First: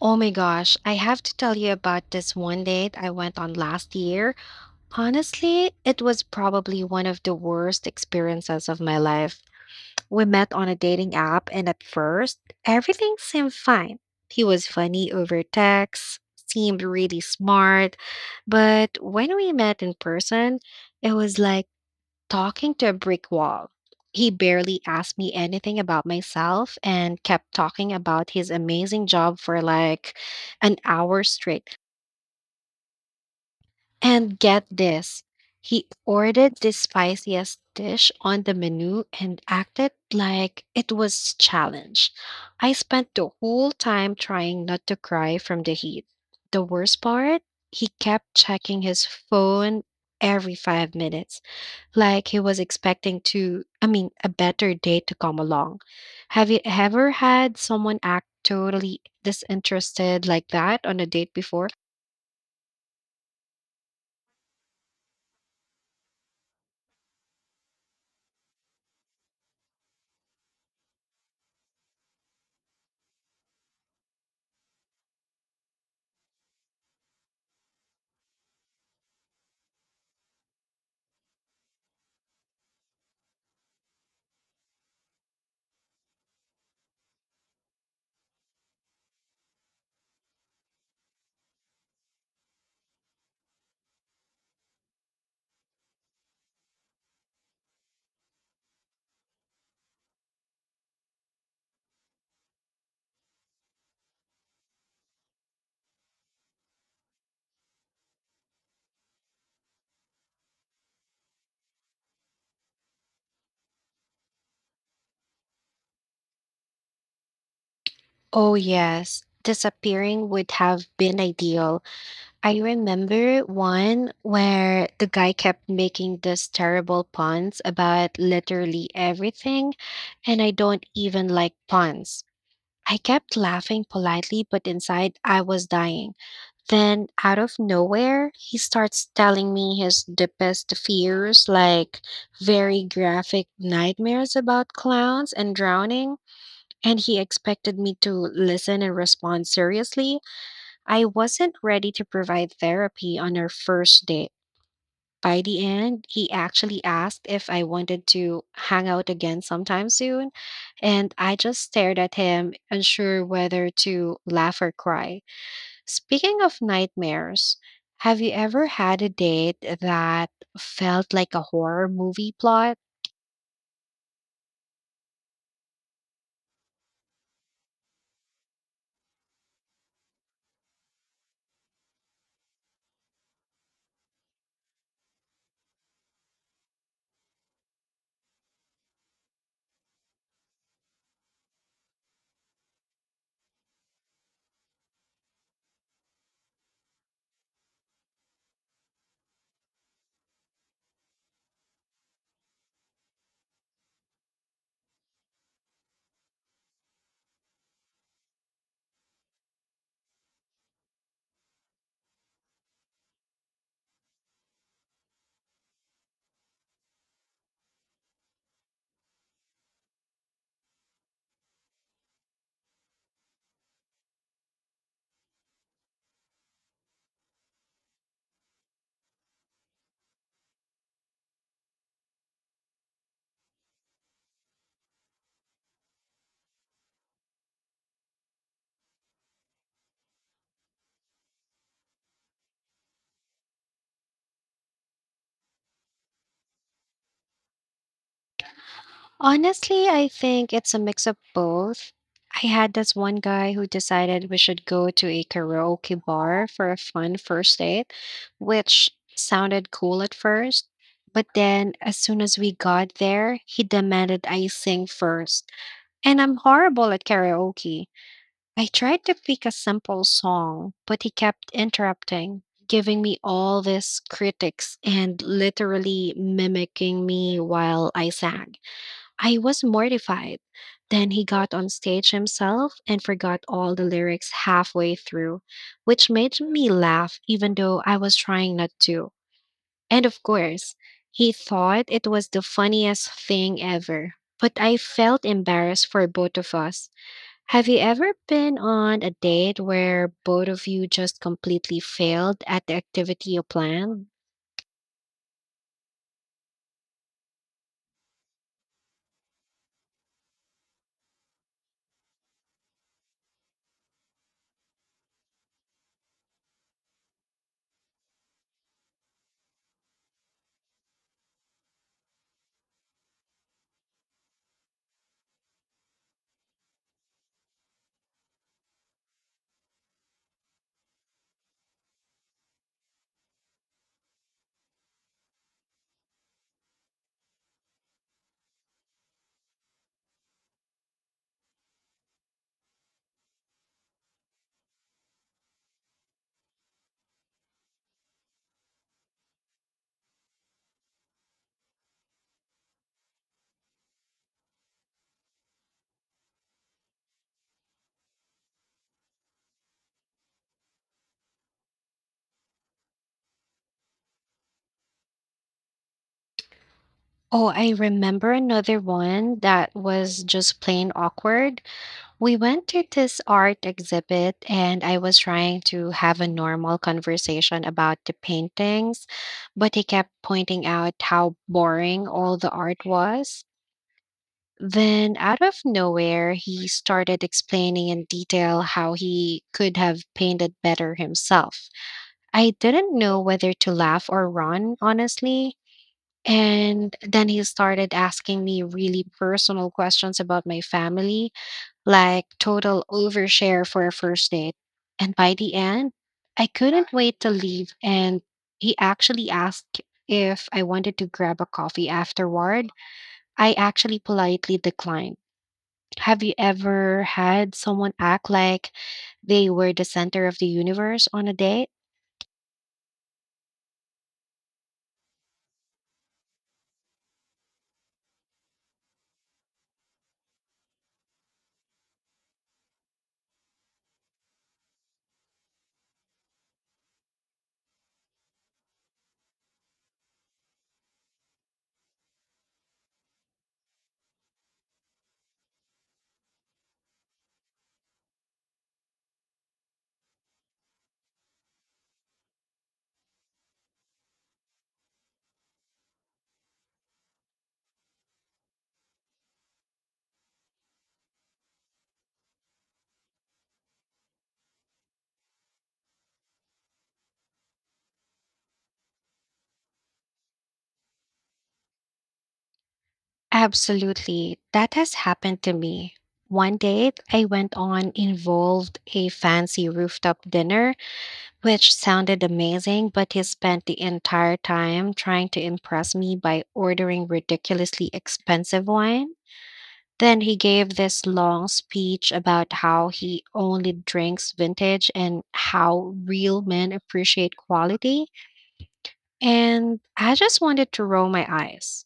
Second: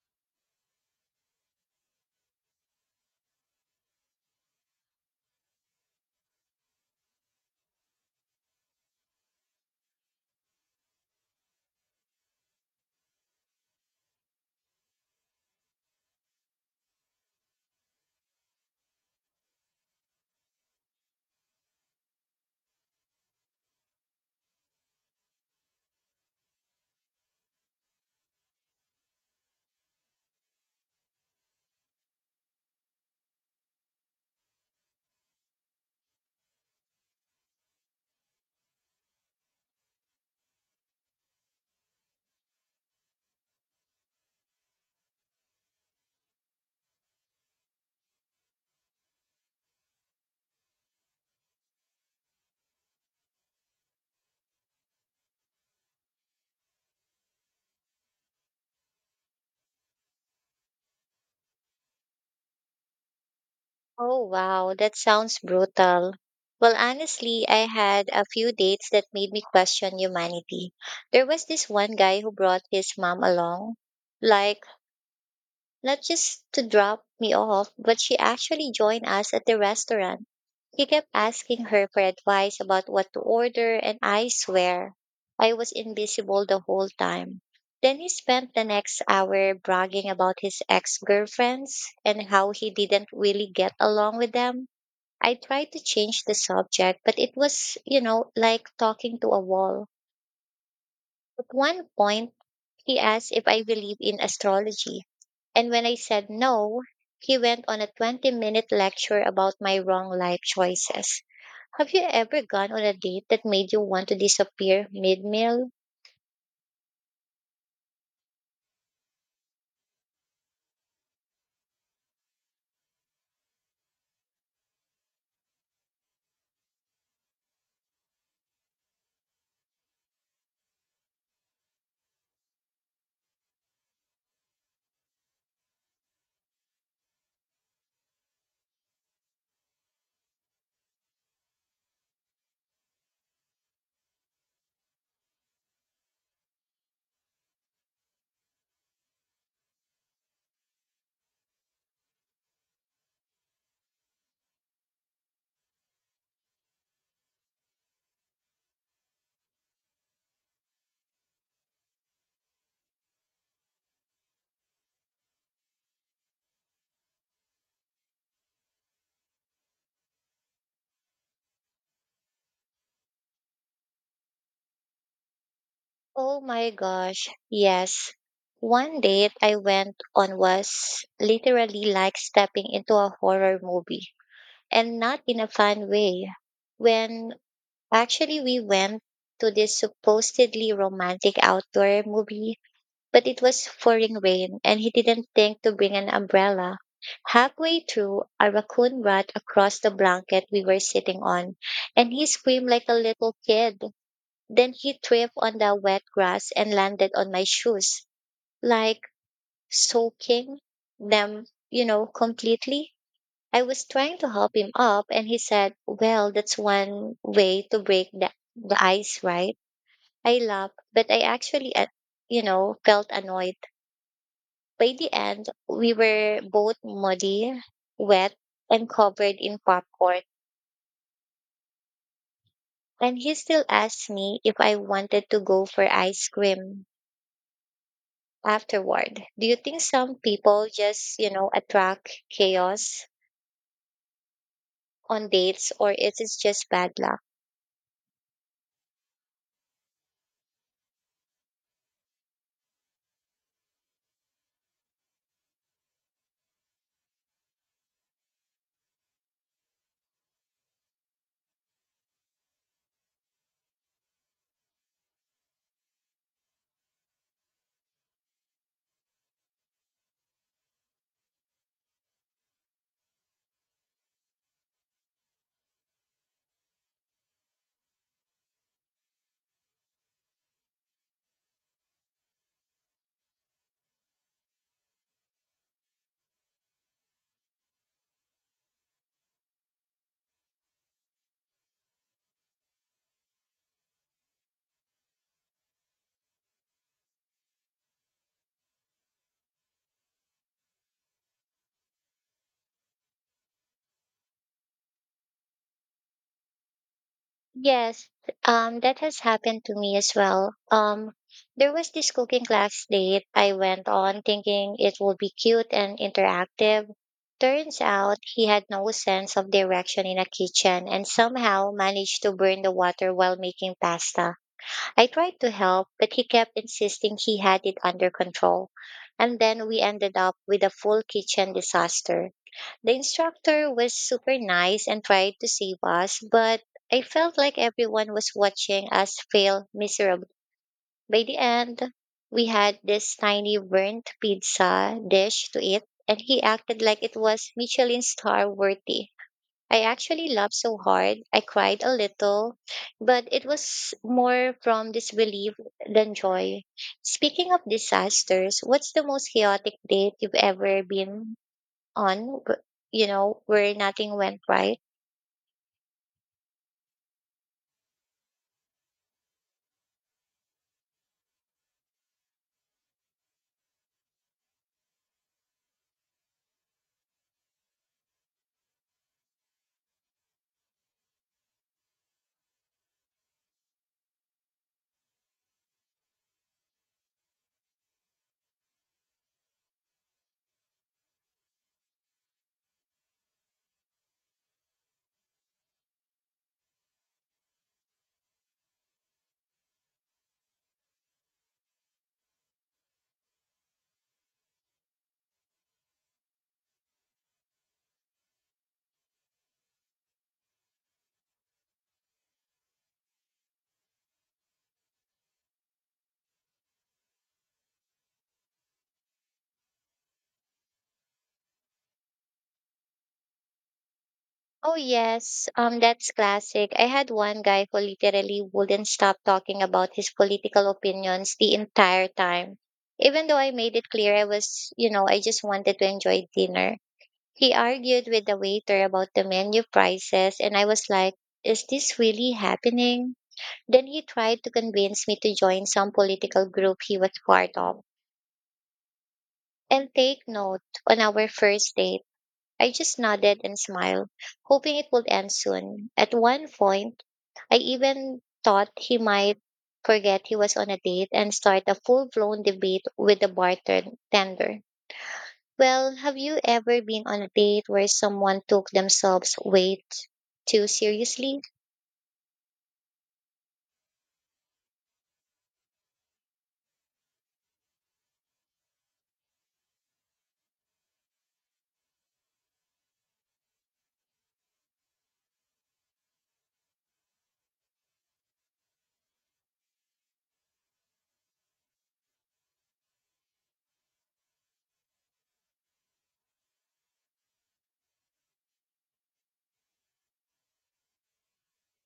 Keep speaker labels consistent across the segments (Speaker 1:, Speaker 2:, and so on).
Speaker 1: Oh my gosh, I have to tell you about this one date I went on last year. Honestly, it was probably one of the worst experiences of my life. We met on a dating app, and at first, everything seemed fine. He was funny over text, seemed really smart, but when we met in person, it was like talking to a brick wall. He barely asked me anything about myself and kept talking about his amazing job for like an hour straight. And get this, he ordered the spiciest dish on the menu and acted like it was challenge. I spent the whole time trying not to cry from the heat. The worst part, he kept checking his phone every 5 minutes like he was expecting to I mean a better date to come along. Have you ever had someone act totally disinterested like that on a date before?
Speaker 2: Oh, wow, that sounds brutal. Well, honestly, I had a few dates that made me question humanity. There was this one guy who brought his mom along, like, not just to drop me off, but she actually joined us at the restaurant. He kept asking her for advice about what to order, and I swear I was invisible the whole time. Then he spent the next hour bragging about his ex girlfriends and how he didn't really get along with them. I tried to change the subject, but it, was, you know, like talking to a wall. At one point, he asked if I believe in astrology. And when I said no, he went on a 20-minute lecture about my wrong life choices. Have you ever gone on a date that made you want to disappear mid meal?
Speaker 1: Oh yes, disappearing would have been ideal. I remember one where the guy kept making these terrible puns about literally everything, and I don't even like puns. I kept laughing politely, but inside I was dying. Then, out of nowhere, he starts telling me his deepest fears, like very graphic nightmares about clowns and drowning. And he expected me to listen and respond seriously. I wasn't ready to provide therapy on our first date. By the end, he actually asked if I wanted to hang out again sometime soon. And I just stared at him, unsure whether to laugh or cry. Speaking of nightmares, have you ever had a date that felt like a horror movie plot?
Speaker 2: Oh my gosh, yes. One date I went on was literally like stepping into a horror movie, and not in a fun way. When actually we went to this supposedly romantic outdoor movie, but it was pouring rain and he didn't think to bring an umbrella. Halfway through, a raccoon ran across the blanket we were sitting on, and he screamed like a little kid. Then he tripped on the wet grass and landed on my shoes, like, soaking them, completely. I was trying to help him up, and he said, "Well, that's one way to break the ice, right?" I laughed, but I actually, felt annoyed. By the end, we were both muddy, wet, and covered in popcorn. And he still asked me if I wanted to go for ice cream afterward. Do you think some people just attract chaos on dates, or is it just bad luck?
Speaker 1: Honestly, I think it's a mix of both. I had this one guy who decided we should go to a karaoke bar for a fun first date, which sounded cool at first. But then, as soon as we got there, he demanded I sing first. And I'm horrible at karaoke. I tried to pick a simple song, but he kept interrupting, giving me all these critics and literally mimicking me while I sang. I was mortified. Then he got on stage himself and forgot all the lyrics halfway through, which made me laugh even though I was trying not to. And of course, he thought it was the funniest thing ever. But I felt embarrassed for both of us. Have you ever been on a date where both of you just completely failed at the activity you planned?
Speaker 2: Yes, that has happened to me as well. There was this cooking class date I went on thinking it would be cute and interactive. Turns out he had no sense of direction in a kitchen and somehow managed to burn the water while making pasta. I tried to help, but he kept insisting he had it under control. And then we ended up with a full kitchen disaster. The instructor was super nice and tried to save us, but I felt like everyone was watching us fail miserably. By the end, we had this tiny burnt pizza dish to eat, and he acted like it was Michelin star worthy. I actually laughed so hard, I cried a little, but it was more from disbelief than joy. Speaking of disasters, what's the most chaotic date you've ever been on, w- where nothing went right?
Speaker 1: Oh, I remember another one that was just plain awkward. We went to this art exhibit and I was trying to have a normal conversation about the paintings, but he kept pointing out how boring all the art was. Then, out of nowhere, he started explaining in detail how he could have painted better himself. I didn't know whether to laugh or run, honestly. And then he started asking me really personal questions about my family, like total overshare for a first date. And by the end, I couldn't wait to leave. And he actually asked if I wanted to grab a coffee afterward. I actually politely declined. Have you ever had someone act like they were the center of the universe on a date?
Speaker 2: Oh yes, that's classic. I had one guy who literally wouldn't stop talking about his political opinions the entire time. Even though I made it clear I was, you know, I just wanted to enjoy dinner. He argued with the waiter about the menu prices, and I was like, is this really happening? Then he tried to convince me to join some political group he was part of. And take note, on our first date, I just nodded and smiled, hoping it would end soon. At one point, I even thought he might forget he was on a date and start a full blown debate with the bartender. Well, have you ever been on a date where someone took themselves way too seriously?
Speaker 1: Absolutely. That has happened to me. One date I went on involved a fancy rooftop dinner, which sounded amazing, but he spent the entire time trying to impress me by ordering ridiculously expensive wine. Then he gave this long speech about how he only drinks vintage and how real men appreciate quality. And I just wanted to roll my eyes.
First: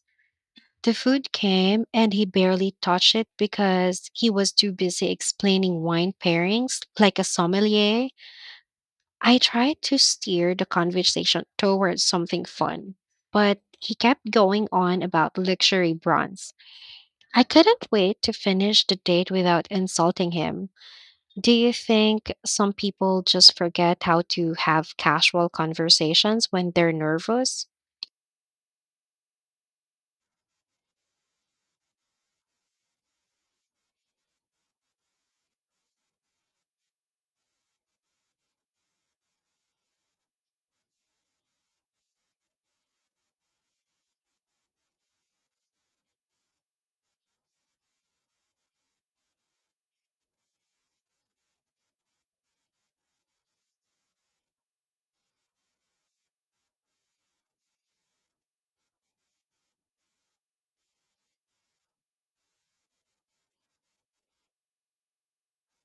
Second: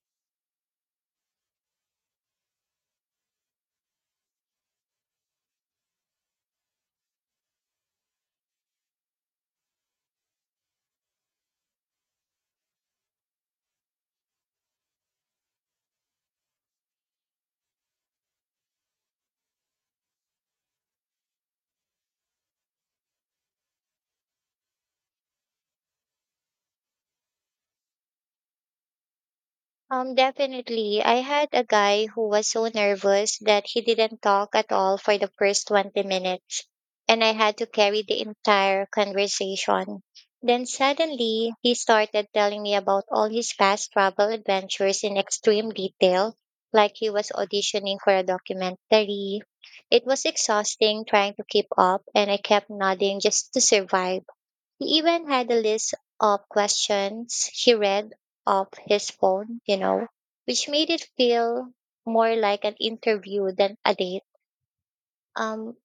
Speaker 1: The food came and he barely touched it because he was too busy explaining wine pairings like a sommelier. I tried to steer the conversation towards something fun, but he kept going on about luxury bronze. I couldn't wait to finish the date without insulting him. Do you think some people just forget how to have casual conversations when they're nervous?
Speaker 2: Definitely. I had a guy who was so nervous that he didn't talk at all for the first 20 minutes, and I had to carry the entire conversation. Then suddenly, he started telling me about all his past travel adventures in extreme detail, like he was auditioning for a documentary. It was exhausting trying to keep up, and I kept nodding just to survive. He even had a list of questions he read off his phone, which made it feel more like an interview than a date. Um,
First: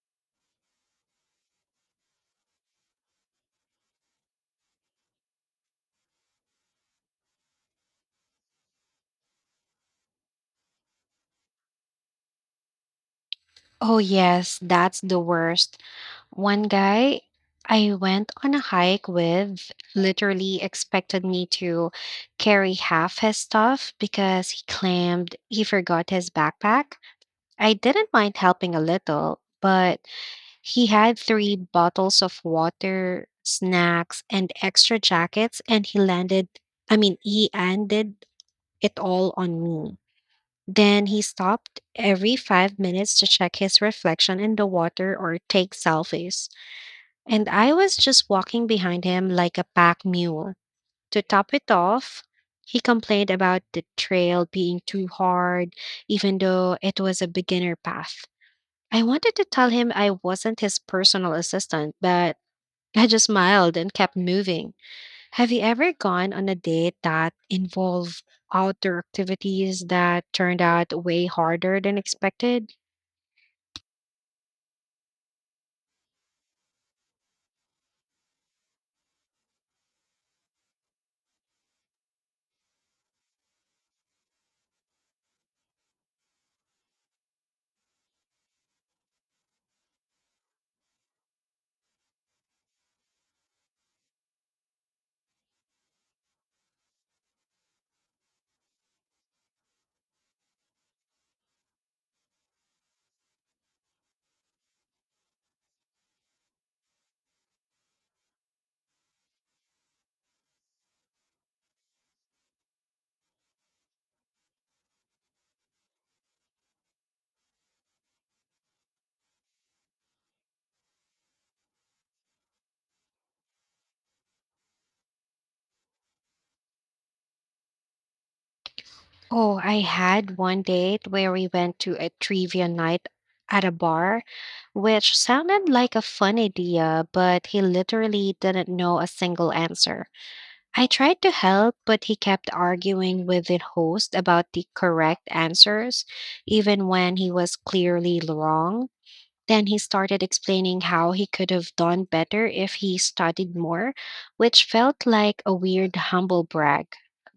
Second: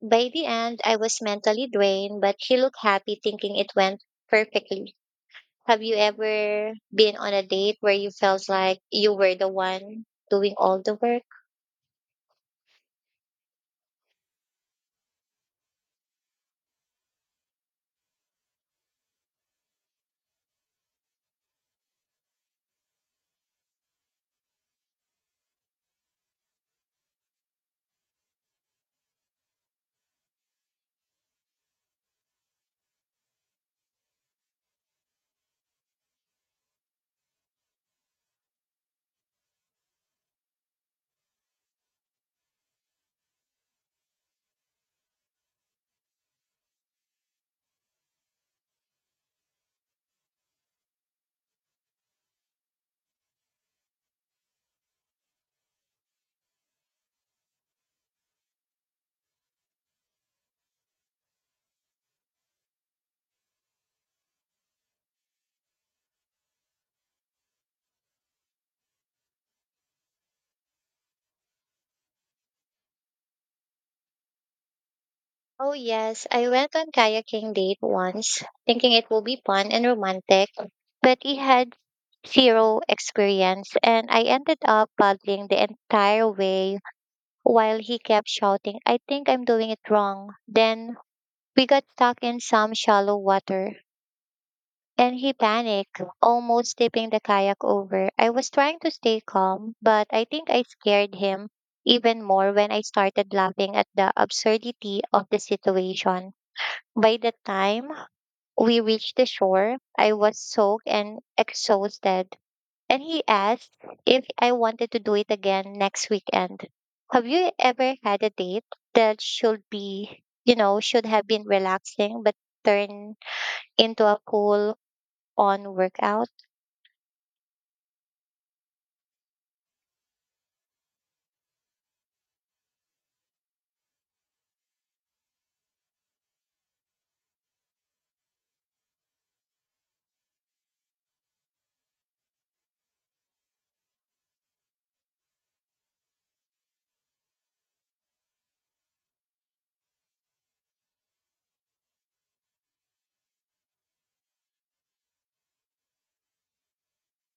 Speaker 2: by the end, I was mentally drained, but he looked happy thinking it went perfectly. Have you ever been on a date where you felt like you were the one doing all the work?
Speaker 1: Oh, yes, that's the worst. One guy I went on a hike with literally expected me to carry half his stuff because he claimed he forgot his backpack. I didn't mind helping a little, but he had three bottles of water, snacks, and extra jackets, and I mean, he ended it all on me. Then he stopped every 5 minutes to check his reflection in the water or take selfies. And I was just walking behind him like a pack mule. To top it off, he complained about the trail being too hard, even though it was a beginner path. I wanted to tell him I wasn't his personal assistant, but I just smiled and kept moving. Have you ever gone on a date that involved outdoor activities that turned out way harder than expected?
Speaker 2: Oh yes, I went on kayaking date once, thinking it will be fun and romantic, but it had zero experience and I ended up paddling the entire way while he kept shouting, "I think I'm doing it wrong." Then we got stuck in some shallow water and he panicked, almost tipping the kayak over. I was trying to stay calm, but I think I scared him even more when I started laughing at the absurdity of the situation. By the time we reached the shore, I was soaked and exhausted, and he asked if I wanted to do it again next weekend. Have you ever had a date that should be, you know, should have been relaxing but turned into a cool on workout?
Speaker 1: Oh, I had one date where we went to a trivia night at a bar, which sounded like a fun idea, but he literally didn't know a single answer. I tried to help, but he kept arguing with the host about the correct answers, even when he was clearly wrong. Then he started explaining how he could have done better if he studied more, which felt like a weird humble brag.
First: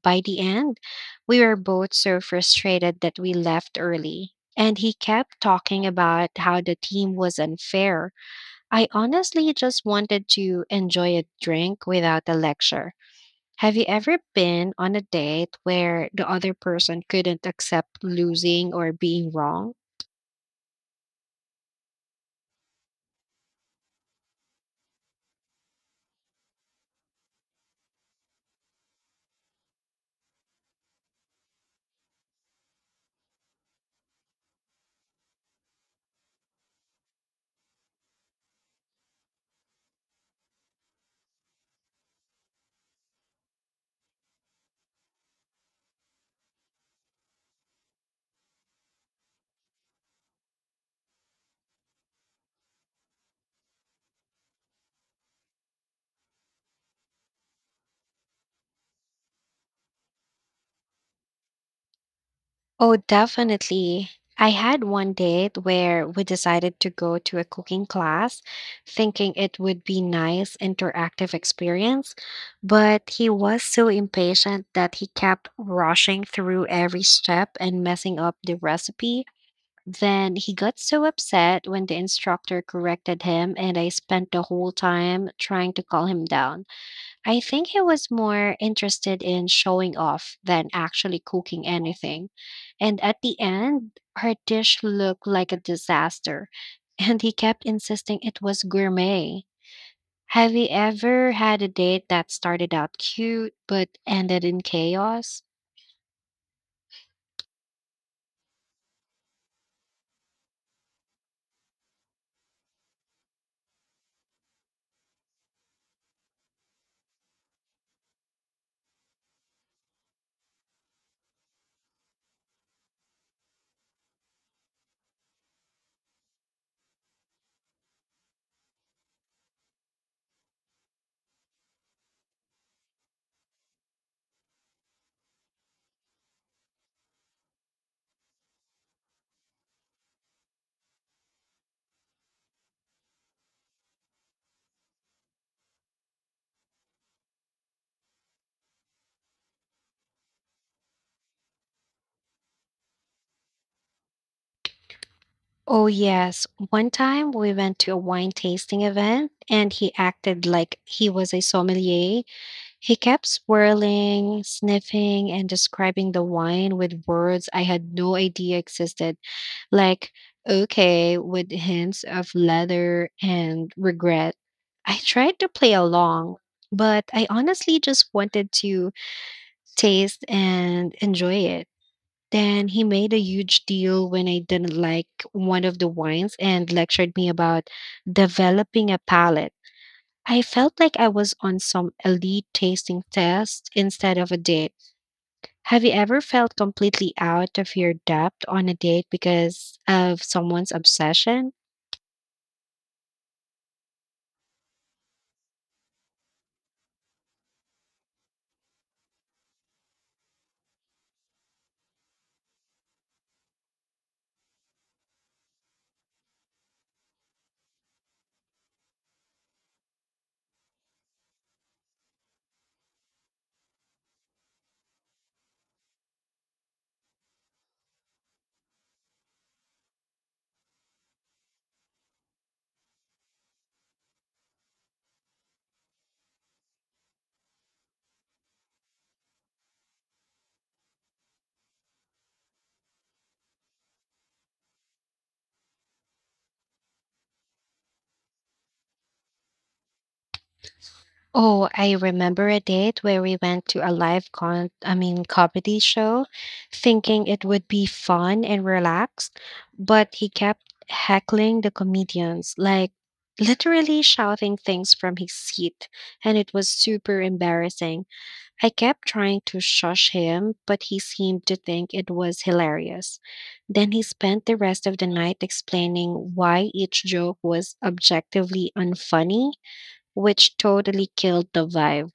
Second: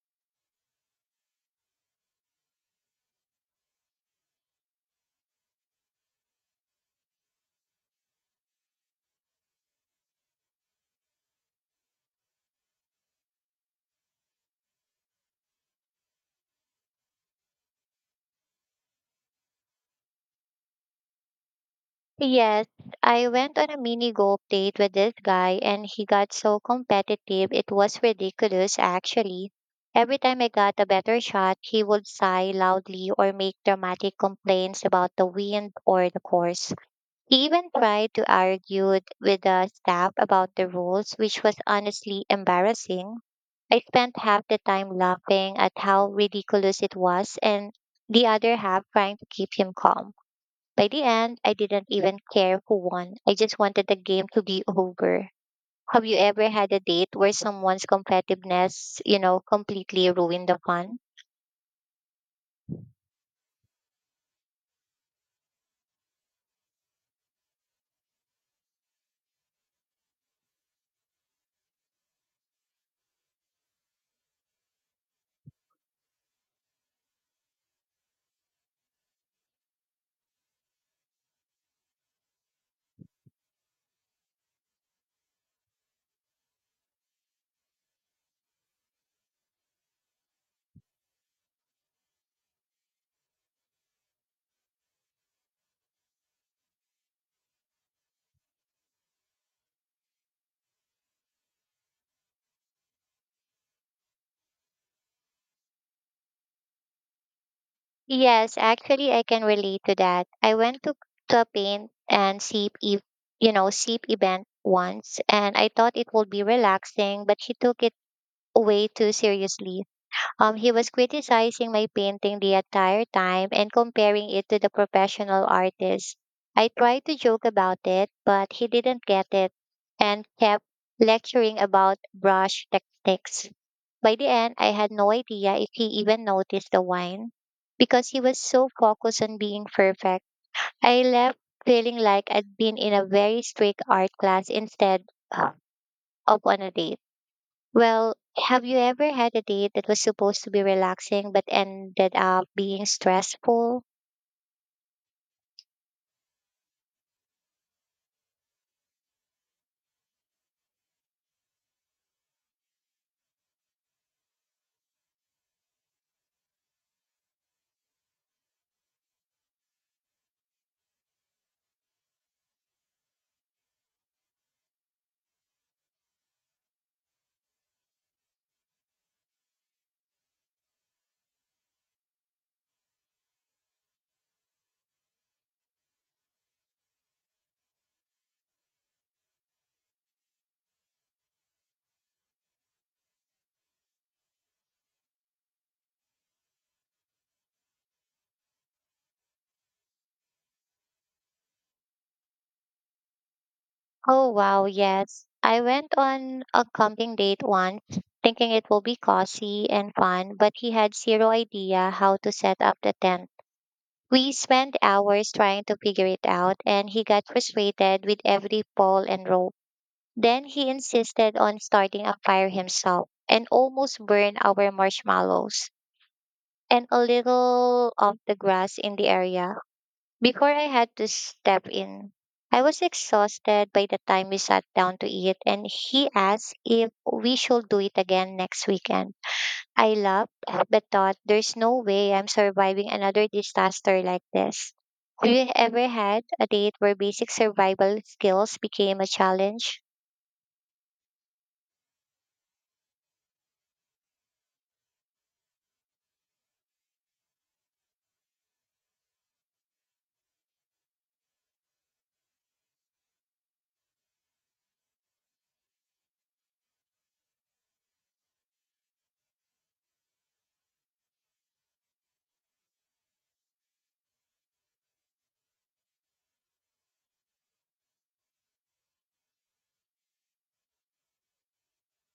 Speaker 1: By the end, we were both so frustrated that we left early. And he kept talking about how the team was unfair. I honestly just wanted to enjoy a drink without a lecture. Have you ever been on a date where the other person couldn't accept losing or being wrong?
Speaker 2: Yes, I went on a mini golf date with this guy and he got so competitive it was ridiculous actually. Every time I got a better shot, he would sigh loudly or make dramatic complaints about the wind or the course. He even tried to argue with the staff about the rules, which was honestly embarrassing. I spent half the time laughing at how ridiculous it was and the other half trying to keep him calm. By the end, I didn't even care who won. I just wanted the game to be over. Have you ever had a date where someone's competitiveness completely ruined the fun?
Speaker 1: Oh, definitely. I had one date where we decided to go to a cooking class, thinking it would be nice interactive experience, but he was so impatient that he kept rushing through every step and messing up the recipe. Then he got so upset when the instructor corrected him, and I spent the whole time trying to calm him down. I think he was more interested in showing off than actually cooking anything. And at the end, her dish looked like a disaster, and he kept insisting it was gourmet. Have you ever had a date that started out cute but ended in chaos?
Speaker 2: Yes, actually, I can relate to that. I went to a paint and sip, sip event once, and I thought it would be relaxing, but she took it way too seriously. He was criticizing my painting the entire time and comparing it to the professional artists. I tried to joke about it, but he didn't get it and kept lecturing about brush techniques. By the end, I had no idea if he even noticed the wine because he was so focused on being perfect. I left feeling like I'd been in a very strict art class instead uh, of on a date. Well, have you ever had a date that was supposed to be relaxing but ended up being stressful?
Speaker 1: Oh, yes. One time we went to a wine tasting event, and he acted like he was a sommelier. He kept swirling, sniffing, and describing the wine with words I had no idea existed, like okay with hints of leather and regret. I tried to play along, but I honestly just wanted to taste and enjoy it. Then he made a huge deal when I didn't like one of the wines and lectured me about developing a palate. I felt like I was on some elite tasting test instead of a date. Have you ever felt completely out of your depth on a date because of someone's obsession?
Speaker 2: Oh, wow, yes. I went on a camping date once, thinking it will be cozy and fun, but he had zero idea how to set up the tent. We spent hours trying to figure it out, and he got frustrated with every pole and rope. Then he insisted on starting a fire himself and almost burned our marshmallows and a little of the grass in the area. Before I had to step in, I was exhausted by the time we sat down to eat, and he asked if we should do it again next weekend. I laughed, but thought there's no way I'm surviving another disaster like this. Have you ever had a date where basic survival skills became a challenge?
Speaker 1: Oh, I remember a date where we went to a live con I mean, comedy show, thinking it would be fun and relaxed, but he kept heckling the comedians, like literally shouting things from his seat, and it was super embarrassing. I kept trying to shush him, but he seemed to think it was hilarious. Then he spent the rest of the night explaining why each joke was objectively unfunny, which totally killed the vibe.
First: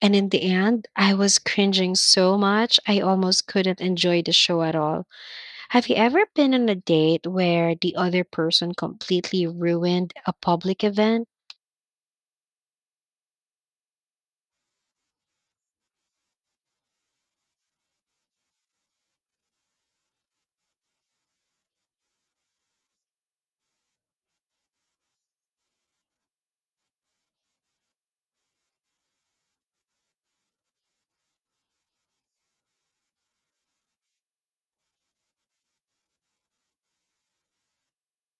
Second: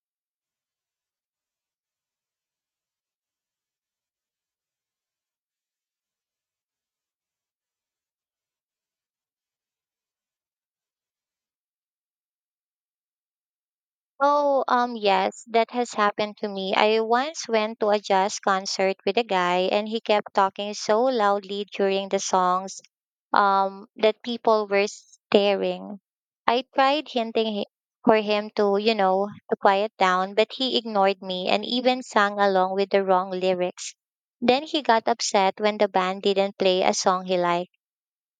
Speaker 1: And in the end, I was cringing so much, I almost couldn't enjoy the show at all. Have you ever been on a date where the other person completely ruined a public event?
Speaker 2: Oh, yes, that has happened to me. I once went to a jazz concert with a guy, and he kept talking so loudly during the songs, that people were staring. I tried for him to, to quiet down, but he ignored me and even sang along with the wrong lyrics. Then he got upset when the band didn't play a song he liked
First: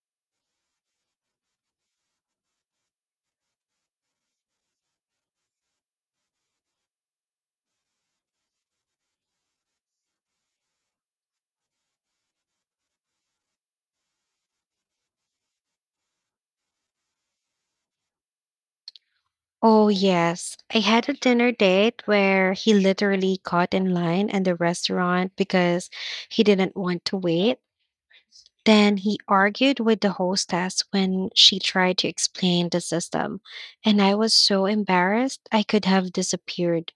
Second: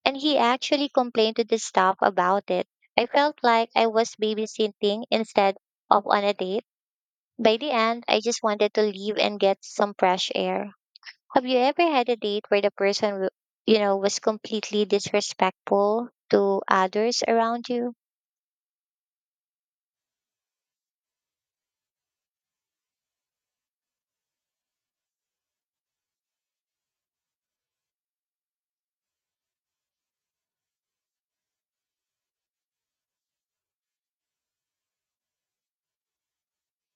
Speaker 2: and he actually complained to the staff about it. I felt like I was babysitting instead of on a date. By the end, I just wanted to leave and get some fresh air. Have you ever had a date where the person was completely disrespectful to others around you?
Speaker 1: Oh, yes. I had a dinner date where he literally got in line at the restaurant because he didn't want to wait. Then he argued with the hostess when she tried to explain the system. And I was so embarrassed, I could have disappeared.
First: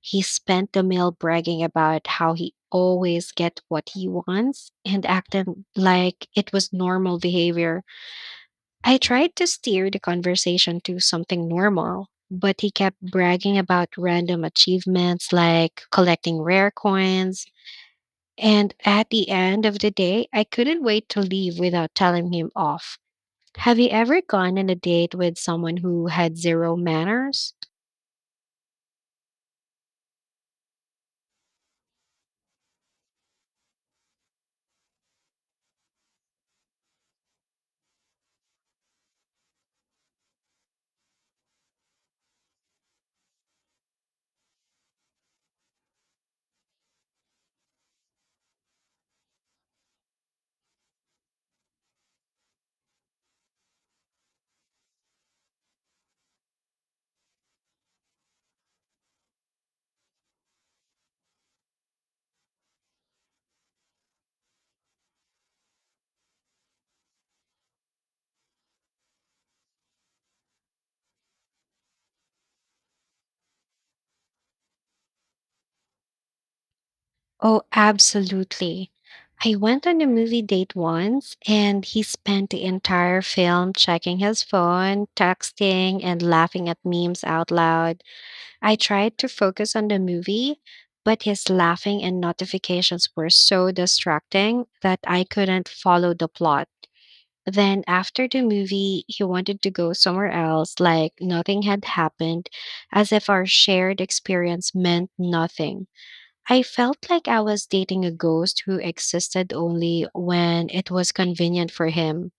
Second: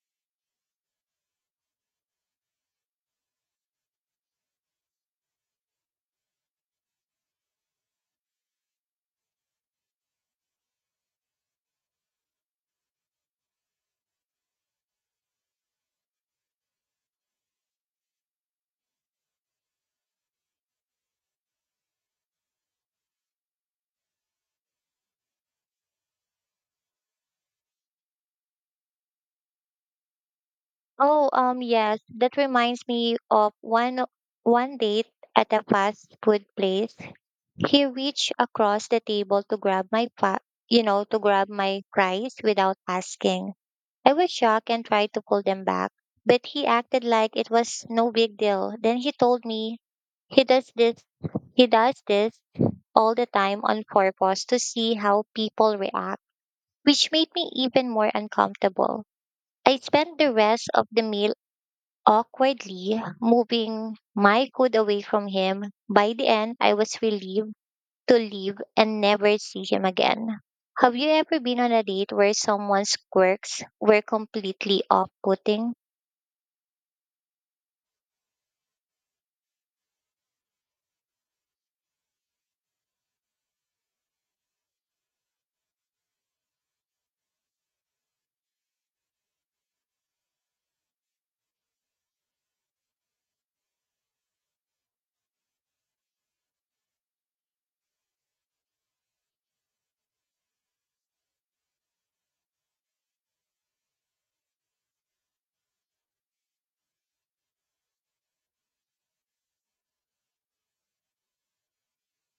Speaker 1: He spent the meal bragging about how he always gets what he wants and acted like it was normal behavior. I tried to steer the conversation to something normal, but he kept bragging about random achievements like collecting rare coins. And at the end of the day, I couldn't wait to leave without telling him off. Have you ever gone on a date with someone who had zero manners?
Speaker 2: Oh, yes, that reminds me of one date at a fast food place. He reached across the table to grab my fa- you know, to grab my fries without asking. I was shocked and tried to pull them back, but he acted like it was no big deal. Then he told me he does this he does this all the time on purpose to see how people react, which made me even more uncomfortable. I spent the rest of the meal awkwardly moving my food away from him. By the end, I was relieved to leave and never see him again. Have you ever been on a date where someone's quirks were completely off putting?
Speaker 1: Oh, absolutely. I went on a movie date once and he spent the entire film checking his phone, texting, and laughing at memes out loud. I tried to focus on the movie, but his laughing and notifications were so distracting that I couldn't follow the plot. Then, after the movie, he wanted to go somewhere else, like nothing had happened, as if our shared experience meant nothing. I felt like I was dating a ghost who existed only when it was convenient for him.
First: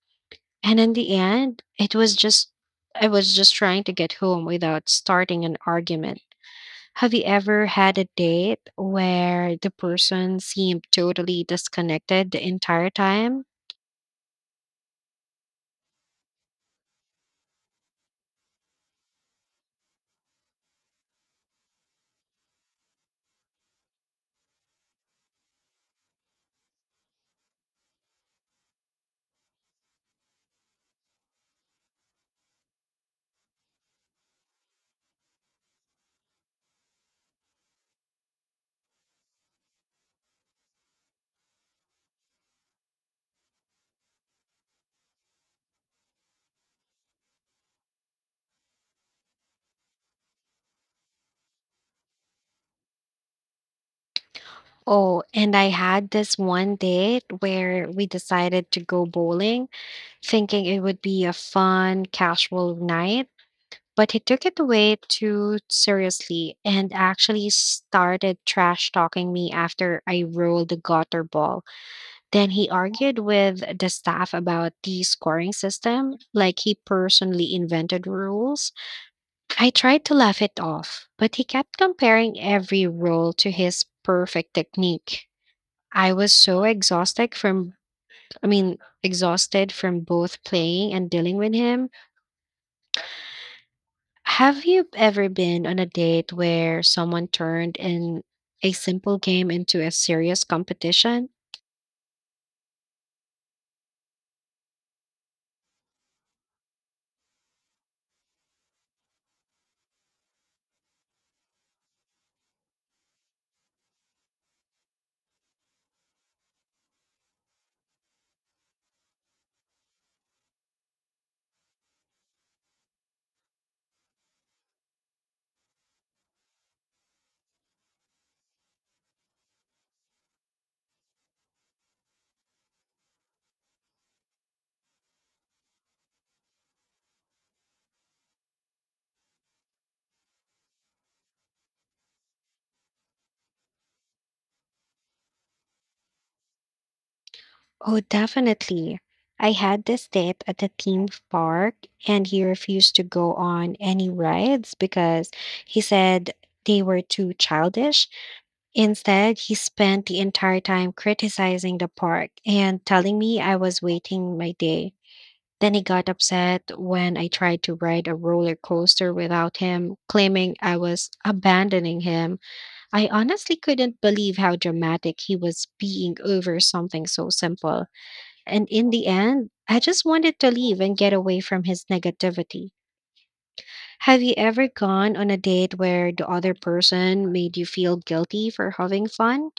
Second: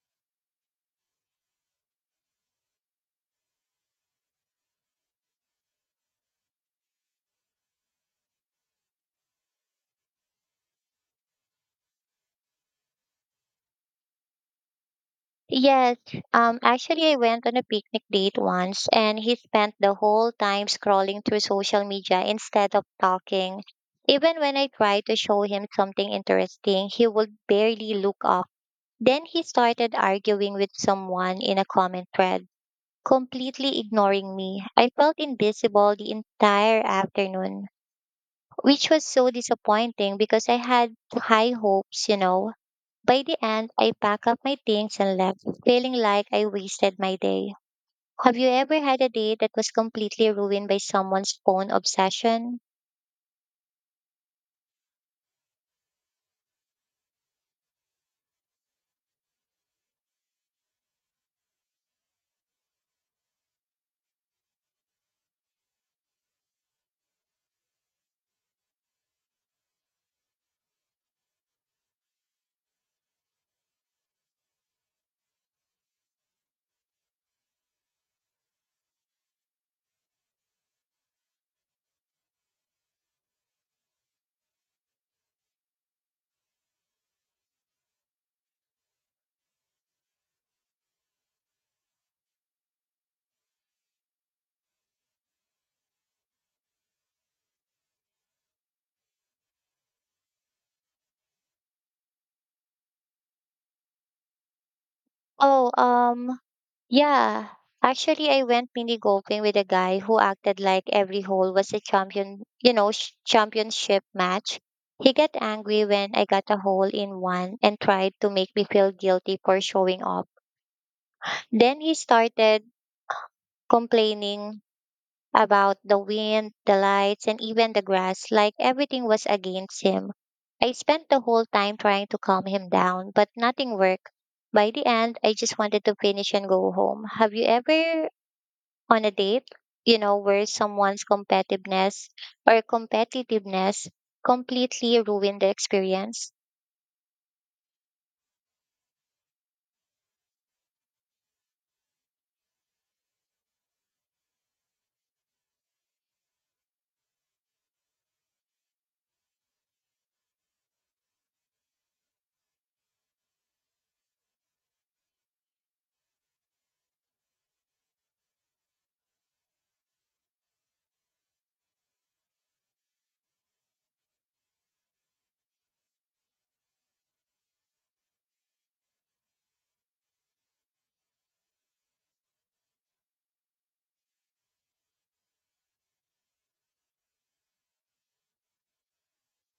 Speaker 1: And in the end, I was just trying to get home without starting an argument. Have you ever had a date where the person seemed totally disconnected the entire time?
Speaker 2: Yes, actually, I went on a picnic date once and he spent the whole time scrolling through social media instead of talking. Even when I tried to show him something interesting, he would barely look up. Then he started arguing with someone in a comment thread, completely ignoring me. I felt invisible the entire afternoon, which was so disappointing because I had high hopes, you know. By the end, I packed up my things and left, feeling like I wasted my day. Have you ever had a day that was completely ruined by someone's phone obsession?
Speaker 1: Oh, and I had this one date where we decided to go bowling, thinking it would be a fun, casual night. But he took it way too seriously and actually started trash talking me after I rolled the gutter ball. Then he argued with the staff about the scoring system, like he personally invented rules. I tried to laugh it off, but he kept comparing every roll to his perfect technique. I was so exhausted from I mean, exhausted from both playing and dealing with him. Have you ever been on a date where someone turned in a simple game into a serious competition?
Speaker 2: Oh, um, yeah. Actually, I went mini golfing with a guy who acted like every hole was a champion, you know, championship match. He got angry when I got a hole in one and tried to make me feel guilty for showing up. Then he started complaining about the wind, the lights, and even the grass, like everything was against him. I spent the whole time trying to calm him down, but nothing worked. By the end, I just wanted to finish and go home. Have you ever on a date, you know, where someone's competitiveness completely ruined the experience?
Speaker 1: Oh, definitely. I had this date at a theme park, and he refused to go on any rides because he said they were too childish. Instead, he spent the entire time criticizing the park and telling me I was waiting my day. Then he got upset when I tried to ride a roller coaster without him, claiming I was abandoning him. I honestly couldn't believe how dramatic he was being over something so simple. And in the end, I just wanted to leave and get away from his negativity. Have you ever gone on a date where the other person made you feel guilty for having fun?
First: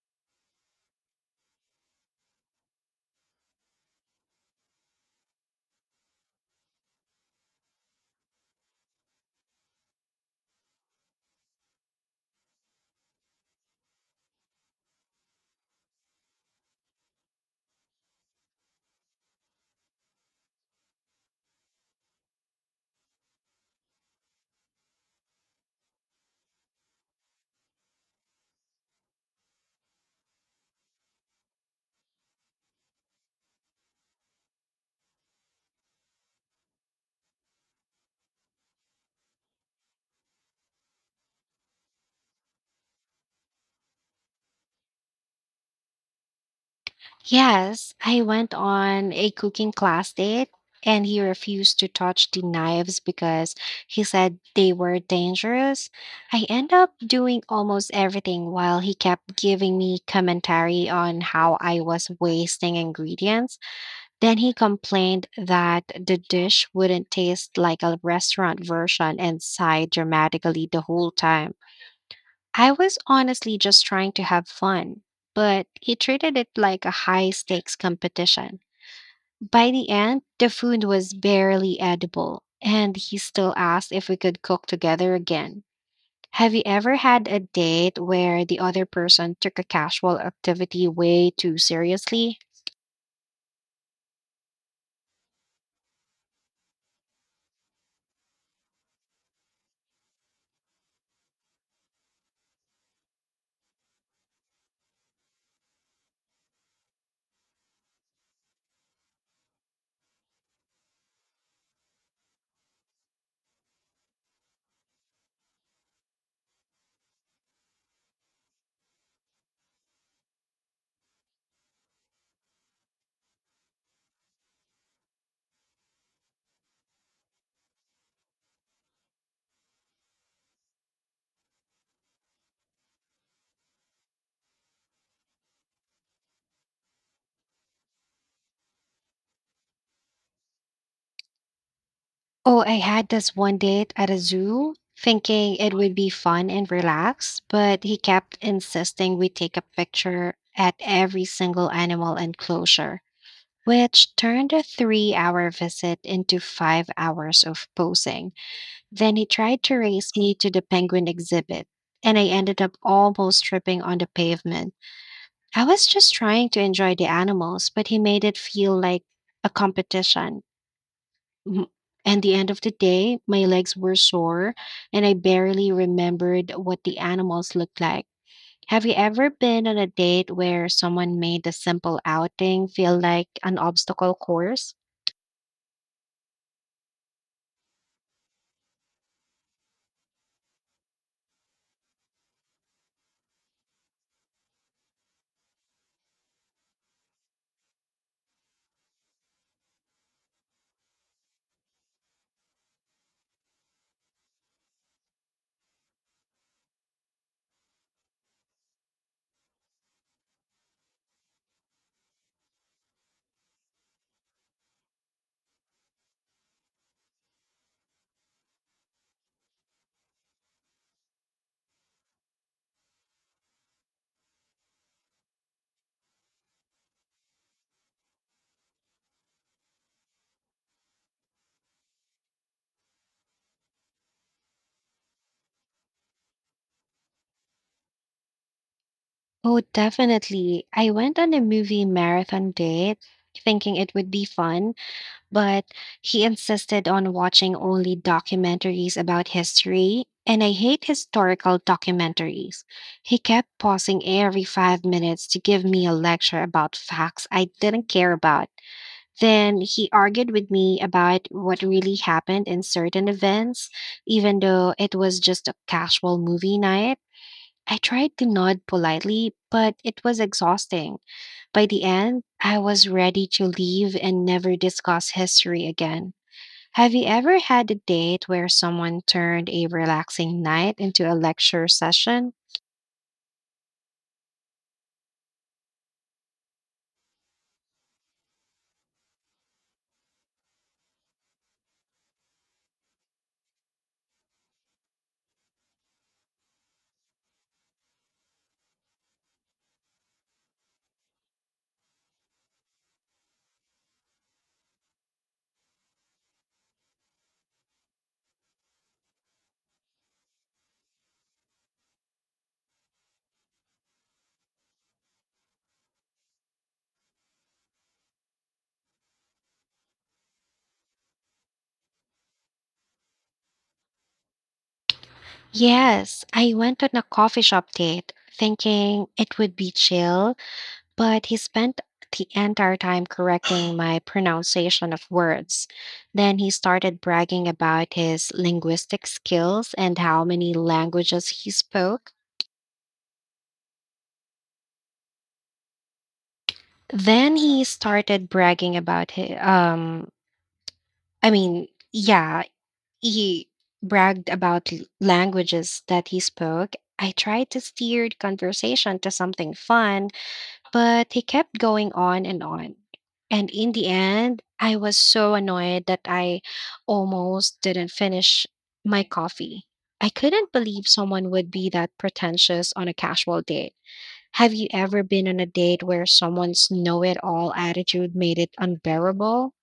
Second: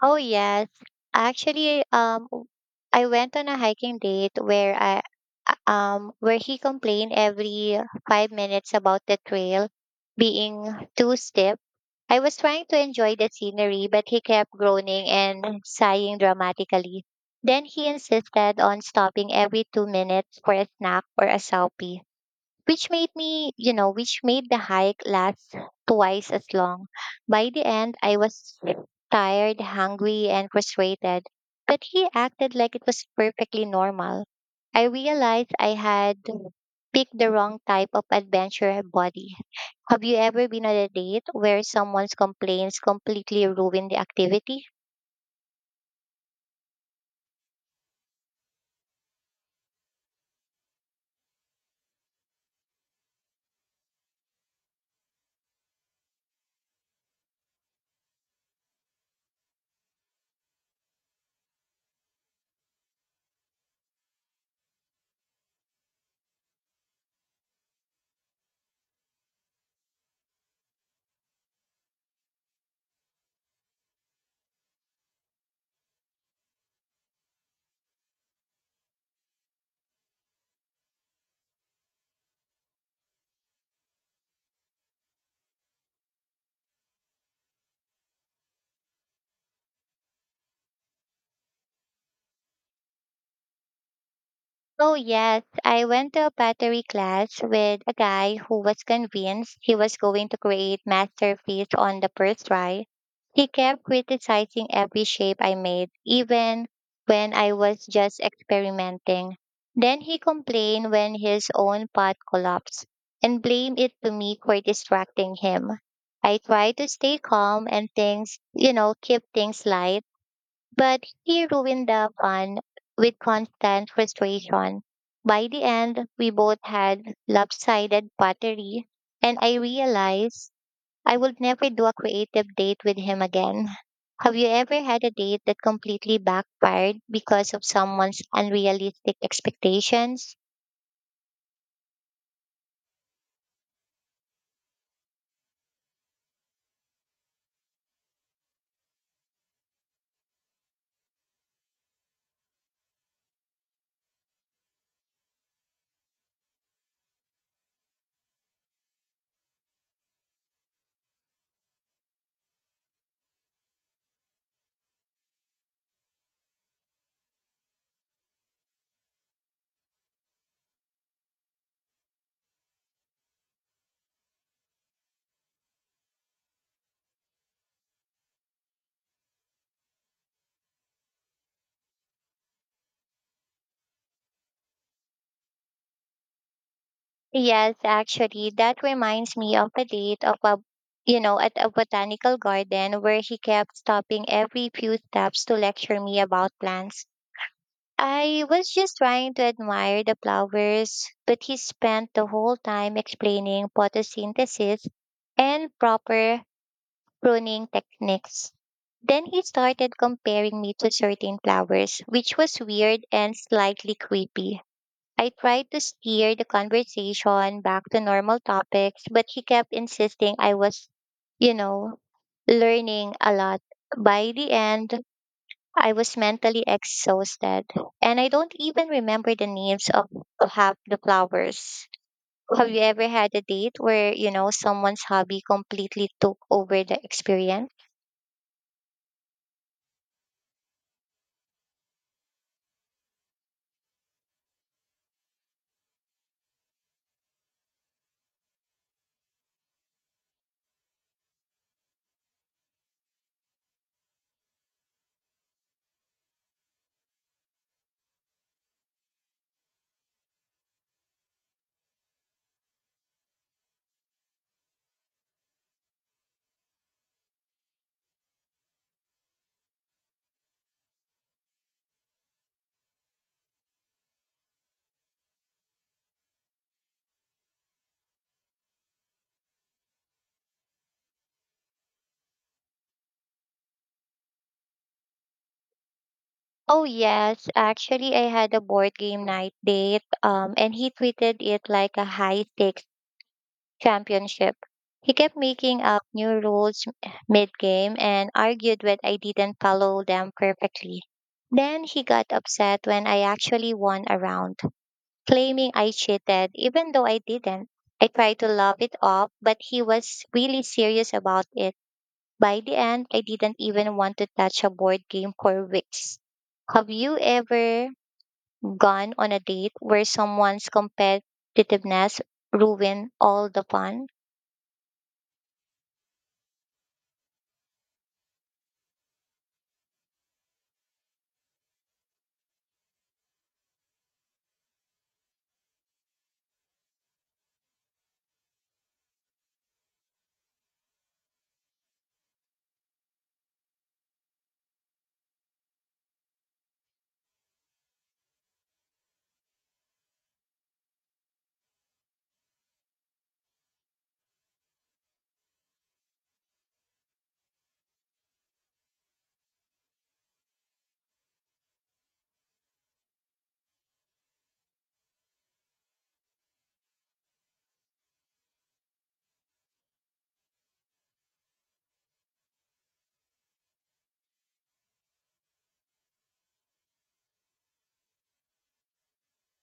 Speaker 2: Oh yes, actually, um, w- I went on a hiking date where where he complained every 5 minutes about the trail being too steep. I was trying to enjoy the scenery, but he kept groaning and sighing dramatically. Then he insisted on stopping every 2 minutes for a snack or a selfie, which made me, you know, which made the hike last twice as long. By the end, I was tired, hungry, and frustrated, but he acted like it was perfectly normal. I realized I had picked the wrong type of adventure body. Have you ever been on a date where someone's complaints completely ruin the activity?
Speaker 1: Yes, I went on a cooking class date, and he refused to touch the knives because he said they were dangerous. I end up doing almost everything while he kept giving me commentary on how I was wasting ingredients. Then he complained that the dish wouldn't taste like a restaurant version and sighed dramatically the whole time. I was honestly just trying to have fun, but he treated it like a high stakes competition. By the end, the food was barely edible, and he still asked if we could cook together again. Have you ever had a date where the other person took a casual activity way too seriously?
Speaker 2: Oh, yes. I went to a pottery class with a guy who was convinced he was going to create masterpiece on the first try. He kept criticizing every shape I made, even when I was just experimenting. Then he complained when his own pot collapsed and blamed it to me for distracting him. I tried to stay calm and keep things light, but he ruined the fun with constant frustration. By the end, we both had lopsided pottery, and I realized I would never do a creative date with him again. Have you ever had a date that completely backfired because of someone's unrealistic expectations?
Speaker 1: Oh, I had this one date at a zoo, thinking it would be fun and relaxed, but he kept insisting we take a picture at every single animal enclosure, which turned a 3 hour visit into 5 hours of posing. Then he tried to race me to the penguin exhibit, and I ended up almost tripping on the pavement. I was just trying to enjoy the animals, but he made it feel like a competition. M- And the end of the day, my legs were sore, and I barely remembered what the animals looked like. Have you ever been on a date where someone made a simple outing feel like an obstacle course?
Speaker 2: Yes, actually, that reminds me of a date of a you know, at a botanical garden where he kept stopping every few steps to lecture me about plants. I was just trying to admire the flowers, but he spent the whole time explaining photosynthesis and proper pruning techniques. Then he started comparing me to certain flowers, which was weird and slightly creepy. I tried to steer the conversation back to normal topics, but he kept insisting I was, you know, learning a lot. By the end, I was mentally exhausted, and I don't even remember the names of half the flowers. Have you ever had a date where, someone's hobby completely took over the experience?
Speaker 1: Oh, definitely. I went on a movie marathon date, thinking it would be fun, but he insisted on watching only documentaries about history, and I hate historical documentaries. He kept pausing every 5 minutes to give me a lecture about facts I didn't care about. Then he argued with me about what really happened in certain events, even though it was just a casual movie night. I tried to nod politely, but it was exhausting. By the end, I was ready to leave and never discuss history again. Have you ever had a date where someone turned a relaxing night into a lecture session?
Speaker 2: Oh yes, actually I had a board game night date, and he treated it like a high stakes championship. He kept making up new rules mid game and argued when I didn't follow them perfectly. Then he got upset when I actually won a round, claiming I cheated, even though I didn't. I tried to laugh it off, but he was really serious about it. By the end, I didn't even want to touch a board game for weeks. Have you ever gone on a date where someone's competitiveness ruined all the fun?
Speaker 1: Yes, I went on a coffee shop date, thinking it would be chill, but he spent the entire time correcting my pronunciation of words. Then he started bragging about his linguistic skills and how many languages he spoke. Then he started bragging about his, I mean, yeah, he bragged about languages that he spoke. I tried to steer the conversation to something fun, but he kept going on. And in the end, I was so annoyed that I almost didn't finish my coffee. I couldn't believe someone would be that pretentious on a casual date. Have you ever been on a date where someone's know it all attitude made it unbearable?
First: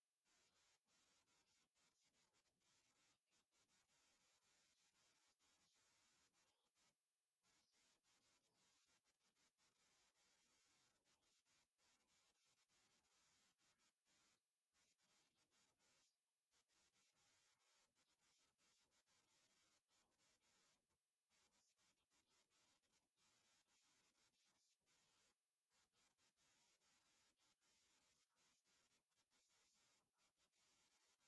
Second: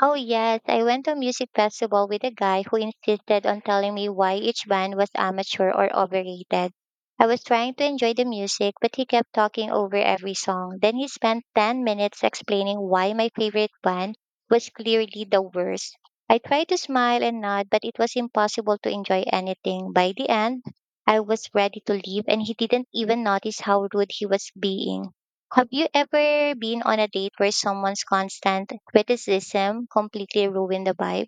Speaker 2: Oh, yes. I went to a music festival with a guy who insisted on telling me why each band was amateur or overrated. I was trying to enjoy the music, but he kept talking over every song. Then he spent 10 minutes explaining why my favorite band was clearly the worst. I tried to smile and nod, but it was impossible to enjoy anything. By the end, I was ready to leave, and he didn't even notice how rude he was being. Have you ever been on a date where someone's constant criticism completely ruined the vibe?